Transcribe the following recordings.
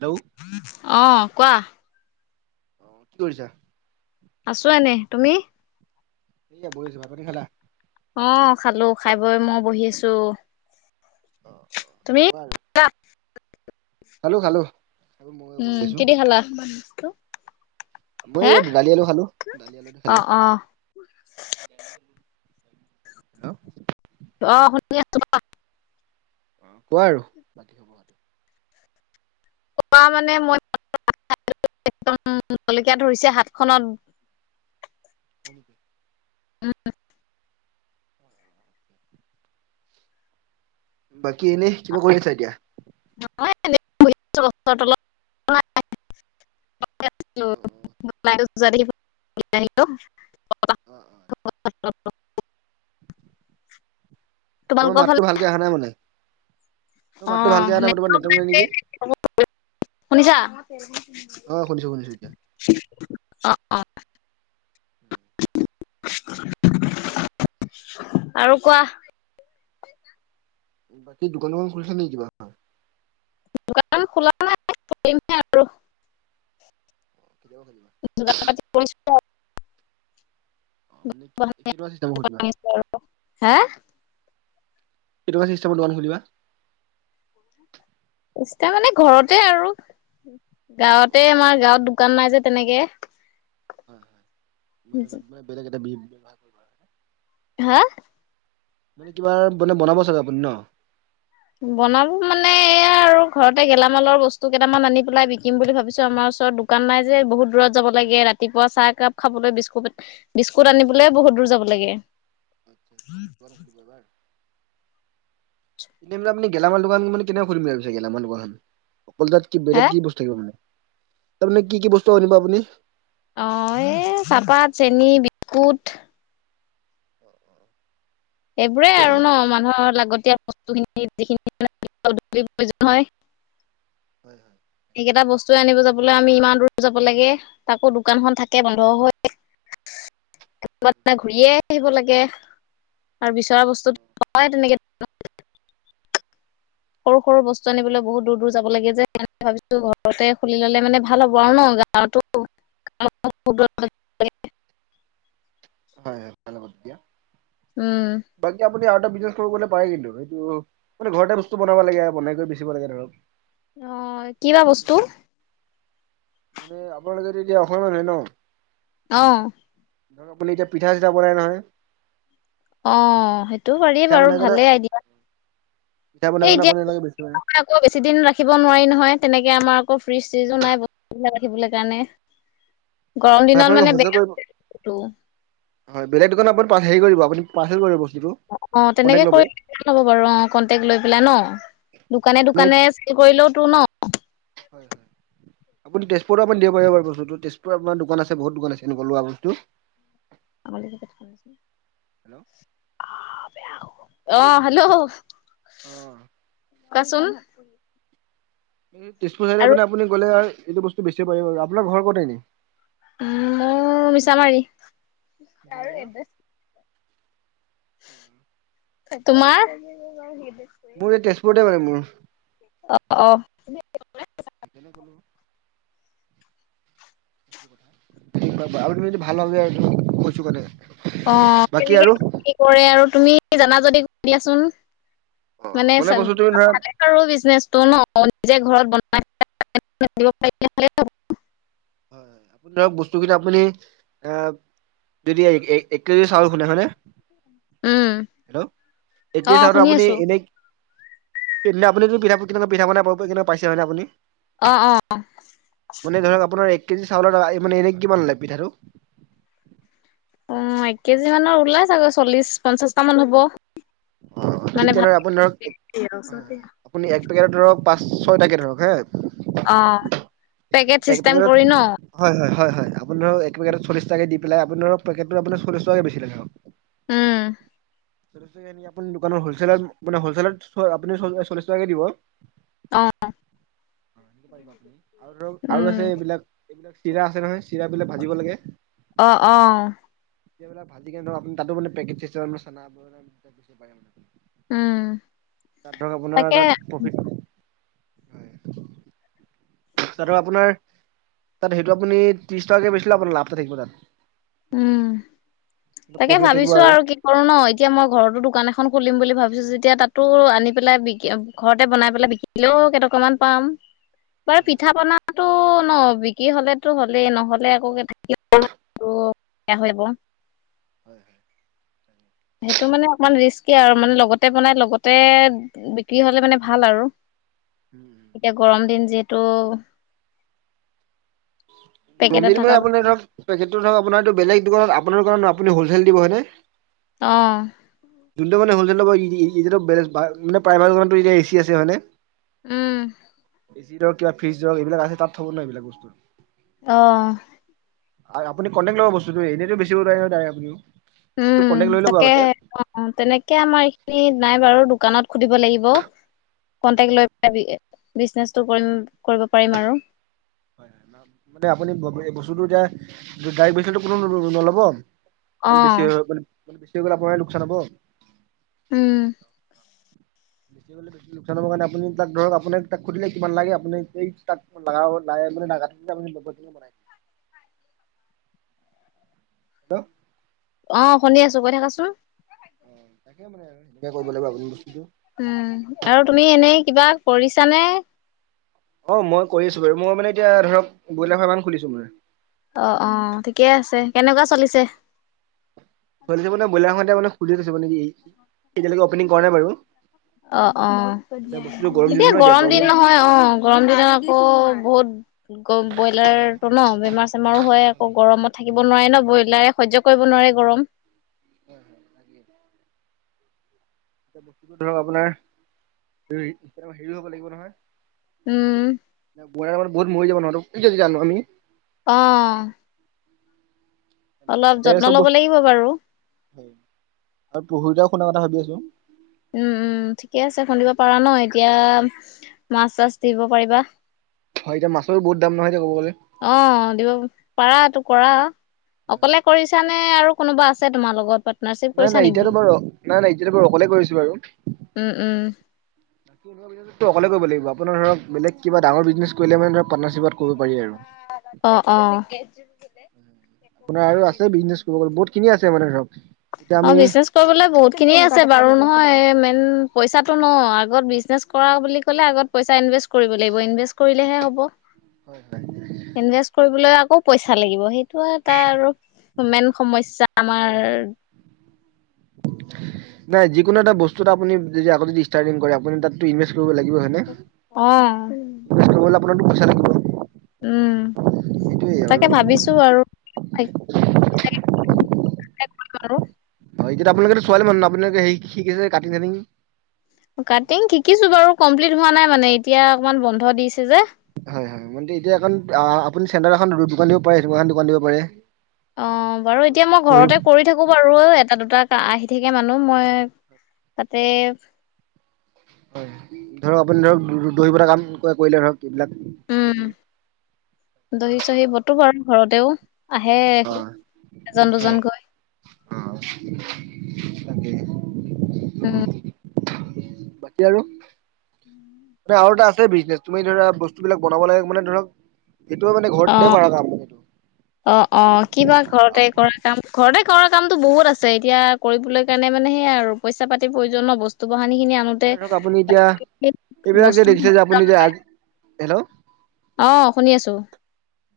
Hello অঁ কোৱা। আহঁ কি কৰিছা? আছো এনে তুমি এইয়া বহিছো তুমি খালা। অঁ খালো খাই বৈ মই বহি আছো। অ অ তুমি কোৱা আৰু [unintelligible] খালো খালো। খালো ময়ো বহি উম আছো কিদি খালা? মই হে এই দালি আলু খালো দালি আলুতে খালি। অ' অ' [inaudible] আহ শুনি আছো ক। অঁ কোৱা আৰু। কোৱা মানে মই [unintelligible] একদম জলকীয়া ধৰিছে হাত খনত। [unintelligible] উম বাকী এনেই কিবা কৰি আছা এতিয়া? নহয় এনেই বহি আছো গছৰ তলত অ অ [unintelligible] [unintelligible] [unintelligible] তোমাৰ মাততো ভালকে অহা নাই মানে। তোমাৰ মাতটো অঁ ভালকে অহা নাই মানে। তোমাৰ নেটৱৰ্ক নাই নেকি [unintelligible] শুনিছা? অহ শুনিছো শুনিছো এতিয়া। অ [unintelligible] আৰু কোৱা। বাকী দোকান দোকান খুলিছে নে কিবা? দোকান খোলা নাই খুলিমহে আৰু। কেতিয়াপা খুলিবা [unintelligible] অ মানে কেনেকুৱা চিষ্টেমত খুলিবা [unintelligible] হা কেনেকুৱা চিষ্টমত দোকান খুলিবা? মানে ঘৰতে আৰু অ গাঁৱতে মানে হয় আমাৰ গাঁৱত শুকান নাই যে তেনেকে। [unintelligible] হা মানে কিবা মানে বনাব চাগে আপুনি ন? বনাব মানে এয়া আৰু ঘৰতে গেলামালৰ বস্তু কেইটামান আনি পেলাই বিকিম বুলি ভাবিছো আমাৰ ও ৰ দোকান নাই যে বহুত দূৰত যাব লাগে ৰাতিপুৱা চাহ একাপ খাবলৈ বিস্কুট বিস্কুট আনিবলৈ বহুত দূৰ যাব লাগে। [inaudible] এ মানে আপুনি গেলামাল দোকান মানে কেনেকৈ খুলিম বুলি ভাবিছে গেলামাল দোকানখন? অ তাত কি বেলেগ হে কি বস্তু থাকিব মানে তাৰ মানে কি কি বস্তু আনিব আপুনি? অ এই চাহপাত চেনী বিস্কুট। অ, সেইবোৰেই আৰু তাকে ন মানুহৰ লা [unintelligible] হয় হয় কেইটা বস্তু আনিব যাবলৈ আমি ইমান দূৰ যাব লাগে তাকো দোকানখন থাকে বন্ধ হৈ। কোবাৰ দিনা ঘূৰিয়ে আহিব লাগে। আৰু বিচৰা বস্তু হয় তেনেকে [unintelligible] সৰু সৰু বস্তু হয়। আনিবলৈ বহুত দূৰ দূৰ যাব লাগে যে। স ভাবিছো ঘৰতে খুলি ললে মানে ভাল হ'ব আৰু ন গাঁৱতো [unintelligible] হয় হয় ভাল [unintelligible] উম সি আৰু এটা বিজনেচ কৰিবলে পাৰে কিন্তু সটো মানে ঘৰতে বস্তু বনাব লাগে বনাই কৰি বেচিব লাগে ধৰক অহ কিবা আপুনি বস্তু? হয় মানে আপোনালোকে এতিয়া অসমীয়া মানুহৰ ন অহ ধৰক আপোনি এতিয়া পিঠা চিঠা বনাই নহয় অহ সেইটো কৰিই পিঠা বাৰু বনাই কেনে ভালেই আই দিয়া পিঠা বনাই এই কেনে আপোনালোকে বেচিব পাৰে। এতিয়া আকৌ বেছি দিন ৰাখিব নোৱাৰি নহয় তেনেকে আমাৰ আকৌ ফ্ৰিজ চিজো নাই বস্তু বিলাক ৰাখিবলৈ কাৰণে গৰম হয় দিনত আপোনালোকে মানে সহযোগ বেয়া কৰিব হৈ যায় বস্তু হয় বেলেগ দোকান আপোনি হেৰি কৰিব আপুনি পাৰ্চেল কৰিব বস্তুটো অহ কণ্টেক্ট তেনেকে ল'ব। কৰি হব বাৰু অহ কণ্টেক্ট লৈ পেলাই ন হয় দোকানে আপুনি দোকানে চেল কৰিলেও তো ন হয় হয় আপুনি তেজপুৰতো দিব পাৰিবাৰু বস্তুটো তেজপুৰ বহুত দোকান আছে আছে এনেকুৱা লোৱা বস্তু আমালি ভালছিল [unintelligible] হেল্ল' অহ হেল্ল' কোৱাচোন তেজপুৰ চাইডে আৰু মানে আপুনি গ'লে এইটো বস্তু বেছি পাৰিব আৰু আপোনাৰ ঘৰ কত এনেই উম মই মিছামাৰী আৰু উম [unintelligible] তোমাৰ মোৰ এই তেজপুৰতে মানে মোৰ। অহ সেইকাৰণে অহ ক'লো। আৰু তুমি ভাল ল'ৰা বাবে [unintelligible] অহ তেনে কি কৰে আৰু তুমি জানা যদি দিয়াচোন অ মানে চা বস্তু তুমি ধৰা ভালে বিজনেচটো ন নিজে ঘৰত বনা পাৰে ন চ [unintelligible] লাব পাৰিলে ভালেই হব হয় হয় আপুনি ধৰক বস্তু আপুনি অহ যদি এই এক কেজি চাউল খুন্দে হয়নে উম, হেল্ল এক কেজি অ', চাউল শুনি আপুনি আছো। এনেই সেইদিনা আপোনি পঠা কেকুৱ পিঠা বনাইব কেনেকুৱ পাইছে হয়নে আপুনি অ', অ', মানে ধৰক আপোনাৰ এক কেজি চাউলৰ মানে এনেই কিমান উলাই পিঠাটো অহ এক কেজি মানৰ ওলাই চাগৈ চল্লিশ পঞ্চাশটা মান হ'ব অহ ঠিক মানে ভাল তেনেৰে আপুনি ধৰক আপুনি হয়হয় ইয়াত ধৰক পাঁচশ টকীয়া ধৰক অ', হে পেকেট এক চিষ্টেম পেকেট কৰি ন'? হয় হয় হয় হয় আপোন ধৰক এপেকেট চল্লি কে দি পেলাই আপোনি ধৰক পেকেট আপোনি চল্লিশটা বেছিলে উম চল্লিছ টকীয়া আহি দোকানৰ হলচেলত ম হলচেলত আপুনি চল্লিশ টকাকে দিব অ', আৰু উম, আছে এইবিলাক চিৰা আছে নহয় চিৰা বিলাক ভাজিব লাগে অ', অ', এইবিলাক ভাজি কি ন তাতো পেকেট চিষ্টেম চানা বনাই দি বেচিব পাৰে মানে উম, তাত ধৰক আপোনাৰ তাকে তাত প্ৰফিট হয় তাতো আপোনাৰ তাত সেইটো আপুনি ত্ৰিশ টকাকে বেচিলে আপোনাৰ লাভ এটা থাকিব তাত উম তাকে প্ৰফিট থাকিব ভাবিছো আৰু হয়, কি কৰো ন এতিয়া মই ঘৰতো দোকান এখন খোলিম বুলি ভাবিছো যেতিয়া তাতো আনি পেলাই বিক্ৰী ঘৰতে বনাই পেলাই বিকিলেও কেইটকামান পাম বাৰু হয়। পিঠা পনা টো ন বিক্ৰী হলেতো হ'লেই নহ'লে একে থাকিব দিগদাৰ হৈ যাব [inaudible] সেইটো মানে অকমান ৰিস্কি আৰু মানে লগতে বনাই লগতে বিক্ৰী হলে মানে ভাল আৰু। [inaudible] এতিয়া গৰম তাকেই। দিন যিহেতু গৰম পেকেটত দিনত মানে থকা আপোনাৰ ধৰক পেকেটো ধৰক আপোনাৰ তো বেলেগ দোকানত আপোনাৰ কাৰণ আপুনি হ'লচেল দিব হয়নে? অহ। [unintelligible] এতিয়া এচি আছে হয় নে? উম। এ চি ৰক কিবা ফ্ৰজ ৰৰক এইবিলাক আছে তাত থব ন এইবিলাক বস্তু। অহ। আৰে আপুনি কনটেক লব বস্তুটো এনেইটো বেচিব নোৱাৰে ন' ডাইৰেক্ট আপনি। উম, তাকেহে তেনেকে আমাৰ এইখিনি নাই বাৰু‌ দো দোকানত সুধিব লাগিব কনটেক লৈ [unintelligible] বিজনেচটো কৰিম - কৰিব পাৰিম আৰু। হয় মানে আপুনি বস্তুটো এতিয়া ডাইৰেক্ট বেচিলে কোনো নলব। মানে বেছি অ', হৈ মানে মানে বেছি হৈ গ'লে আপোনাৰে লোকচান হ'ব। উম। বেছিলে বেছি লোকচান হ'ব কাৰণে আপুনি তাক ধৰক আপোনাক তাক সুধিলে কিমান লাগে আপুনি সেই তাক‌ [unintelligible] [unintelligible] [inaudible] [unintelligible] অ', শুনি আছো কৈ থাকাচোন। [unintelligible] কৰিব লাগিব আপুনি। বস্তুটো। উম, আৰু তুমি এনেই কিবা কৰিছানে? অ, মই কৰি আছো বাৰু মই মানে এতিয়া ধৰক ব্ৰইলাৰ ফাৰ্ম এখন খুলিছো মানে। অ' অ', ঠিকে আছে। কেনেকুৱা চলিছে? মানে বইলাৰতে মানে খুলি থৈছো মানে এতিয়ালৈকে অপনিং কৰা নাই বাৰু। অ, অ মানে বস্তুটো গৰম দিন এতিয়া ন গৰম দিন নহয় অ গৰম দিনত আকৌ বহুত কত গ ব্ৰইলাৰটো ন বেমাৰ চেমাৰো হয়। আকৌ গৰমত থাকিব নোৱাৰে ন, ব্ৰইলাৰে সহ্য কৰিব নোৱাৰে গৰম। [inaudible] এতিয়া ধৰক আপোনাৰ এক হেৰি হব লাগিব উম, নহয় [unintelligible] বহুত মৰি যাব নহ কি জানো আমি। অ'। অলপ লাহে-লাহে যত্ন চব ল'ব বস্তু লাগিব বাৰু। [unintelligible] শুনা কথা ভাবি আছোঁ। উম, উম। উম, ঠিকে আছে খুন্দিব পাৰা ন এতিয়া মাছ চাছ দিব পাৰিবা। হয়, এতিয়া মাছৰো বহুত দাম নহয়। এতিয়া ক'ব গ'লে। অ', দিব পাৰা তো কৰা অকলে কৰিছা নে? আৰু কোনোবা আছে তোমাৰ লগত পাৰ্টনাৰশ্বিপ নাই, কৰিছা নাই নেকি? এতিয়াতো বাৰু, নাই নাই এতিয়াতো বাৰু অকলে কৰিছোঁ বাৰু। উম, উম, অকলে কৰিব লাগিব। আপোনাৰ ধৰক বেগ কিবা ডাঙৰ বিজনেছ কৰিলে মানে পাৰ্টনাৰসিপত‌ কৰিব পাৰি আৰু। অ', অ'। আপোনাৰ আৰু আছে বিজনেছ কব গলে বহুত কিনি আছে মানে ধৰক। এতিয়া অ', আমি বিজনেচ কৰিবলৈ বহুত খিনিয়ে আছে বাৰু। নহয়, মেইন পইচাটো ন আগত বিজনেচ কৰা বুলি কলে আগত পইচা ইনভেষ্ট কৰিব লাগিব। ইনভেষ্ট কৰিলেহে হ'ব। ইনভেষ্ট কৰিবলৈ আকৌ পইচা লাগিব। সেইটো এটা আৰু মেন সমস্যা হয় আমাৰ হয় নাই যিকোনো এটা বস্তুত আপুনি যদি আগতে যদি ষ্টাৰ্টিং কৰে আপুনি তাতটো ইনভেষ্ট কৰিব লাগিব অ', হয়নে। কৰিব আপোনাৰো পইচা লাগিব। উম, সেইটোৱে আৰু তাকে ভাবিছো আৰু। কাৰো [unintelligible] যেতিয়া আপোনালোকেতো ছোৱালী মানুহ ন আপোনালোকে শিকিছে কাটি-চাটি কাটিং শিকিছো বাৰু কমপ্লিট হোৱা নাই মানে এতিয়া অকমান বন্ধ দিছে যে। হয়, হয়। মানে, এতিয়া এখন আপুনি চেন্টাৰ এখন দোকান দিব পাৰে দোকান দিব পাৰে। অ, বাৰু এতিয়া মই বহি ঘৰতে কৰি থাকো বাৰু এটা দুটা আহ ঠকে মানুহ। মই তাতে হয়, ধৰক আপুনি ধৰক দহি বতা কাম ক কৰিলে ধৰক। এইবিলাক কিবা উম, কিবি দহি-চহি বাটো বাৰু ঘৰতেও। আহে এজন দুজনকৈ। অ, তাকে। অ। বাকী আৰু আৰু এটা আছে বিজনেছ তুমি ধৰা বস্তু বিলাক বনাব লাগে মানে ধৰক এইটো মানে অ, ঘৰতে কৰা কাম মানে এইটো অ, অ কিবা ঘৰতে কৰা কাম ঘৰতে কৰা কামটো বহুত আছে এতিয়া কৰিবলৈ কাৰণে মানে সেইয়া আৰু পইচা পাতিৰ প্ৰয়োজন বস্তু। হানি খিনি আনোতে মানে ধৰক আপুনি এতিয়া এইবিলাক যে বস্তু দেখিছে যে আপুনি যে আজি হেল্ল' আহ শুনি আছো।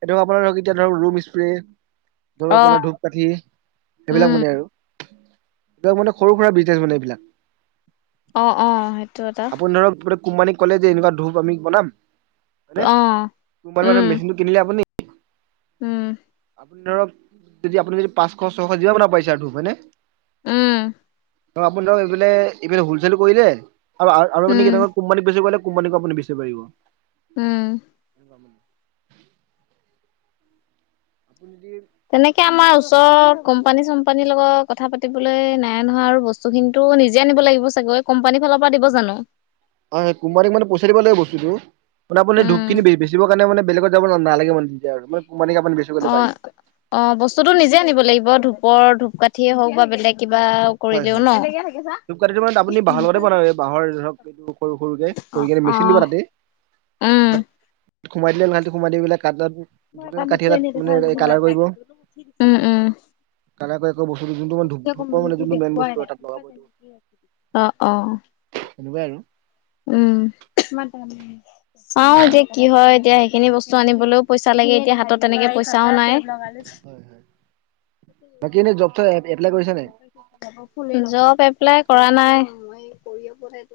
এইটো আপোনাৰ ধৰক এতিয়া ধৰক ৰুম স্প্ৰে ধৰক অ ঘৰত জ্বলোৱা ধূপ কঠি উম সেইবিলাক মানে আৰু মানে সৰু সুৰা বিজনেছ মানে এইবিলাক অ অ সেইটো এটা আপুনি ধৰক কোম্পানীক ক'লে যে এনেকুৱা ধূপ আমি বনাম হয়নে, অ কোমপানী মানে উম মেচিনটো কিনিলে আপুনি উম আপুনি ধৰক যদি আপুনি যদি পাঁচশ ছয়শ যিমান বনাব পাৰিছে আৰু ধূপ হয় নে। উম আপুনি ধৰক এইপিনে এইপিনে হলচেল কৰিলে আৰু আপনি উম, কেনেকুৱা কোম্পানী বেচি কৰিলে কোম্পানীক আপুনি বেচিব পাৰিব। উম। আপুনি যদি তেনেকে আমাৰ ওচৰ কোম্পানী চম্পানীৰ লগত কথা পাতিবলৈ নাই নহয় আৰু বস্তুখিনিতো নিজে আনিব লাগিব চাগে। কোম্পানী ফালৰ পৰা দিব জানো। হয় কম্পেনী মানে পইচাই দিব লাগে বস্তুটো মানে ধূপ উম, খিনি বেচিব কাৰণে বেলেগত যাব নে- নালাগে মানে তেতিয়া। কোম্পানীক আপুনি বেচিব অ পাৰিব। অ বস্তুতটো নিজে আনিব লাগিব ধূপৰ ধূপকাঠিয়ে হওক বা বেলেগ। কিবা হয় কৰিলেও হয়। ন? ধূপ কাঠিটো মানে আপুনি বাঁহৰ লগতে বনায় এই বাঁহৰ ধৰক এইটো সৰু সৰুকে- অ', কৰি কিনে মেচিন অ', দিবা তাতে। [inaudible] সোমাই দিলোহতি সোমাই দিবিলাক কাঠি, দাল উম উম কেনেকৈ এক বস্তু যোনটো মান ধূপ ধূপ মানে যোনটো মেইন বস্তু তাত লগাব এইটো। অ অ তেনেকুৱাই আৰু। উম চাও এতিয়া কি হয় এতিয়া সেইখিনি বস্তু আনিবলৈ। পইচা লাগে এতিয়া হাতত তেনেকে পইচাও নাই। হয় হয়। বাকী এনে জব চব এপ্লাই কৰিছা নাই? জব এপ্লাই কৰা নাই।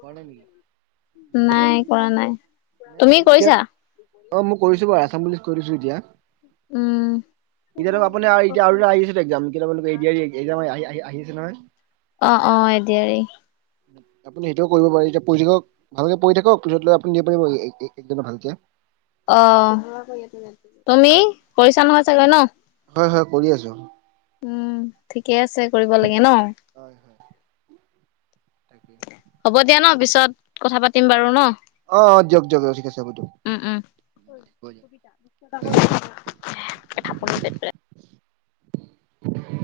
কৰা নেকি? কৰা নাই নাই তুমি নেকি এতিয়া কৰিছা। অ মই কৰিছো বাৰু আসাম পুলিছ কৰি দিছো এতিয়া উম এতিয়া আপুনি এতিয়া আৰু এ আহি আছে একজাম কতিয়োক আহ আহ আহিছে নহয়। অ অ এডিআৰি আপুনি সেইটোও কৰিব পাৰে এতিয়া পঢ়ি থাকক ভালকে পঢ়ি থাকক পিছত আপুনি দিব পাৰিব একদম ভালকে অ তুমি কৰিছা নহয় চাগৈ ন। হয় হয় কৰি আছো। উম ঠিকে আছে কৰিব লাগে ন। হয় হয় তাকেই হ'ব দিয়া ন পিছত কথা পাতিম বাৰু ন। অ অ দিয়ক দিয়ক ঠিক আছে হ'ব দিয়ক। থাপন কেত্ৰ [unintelligible]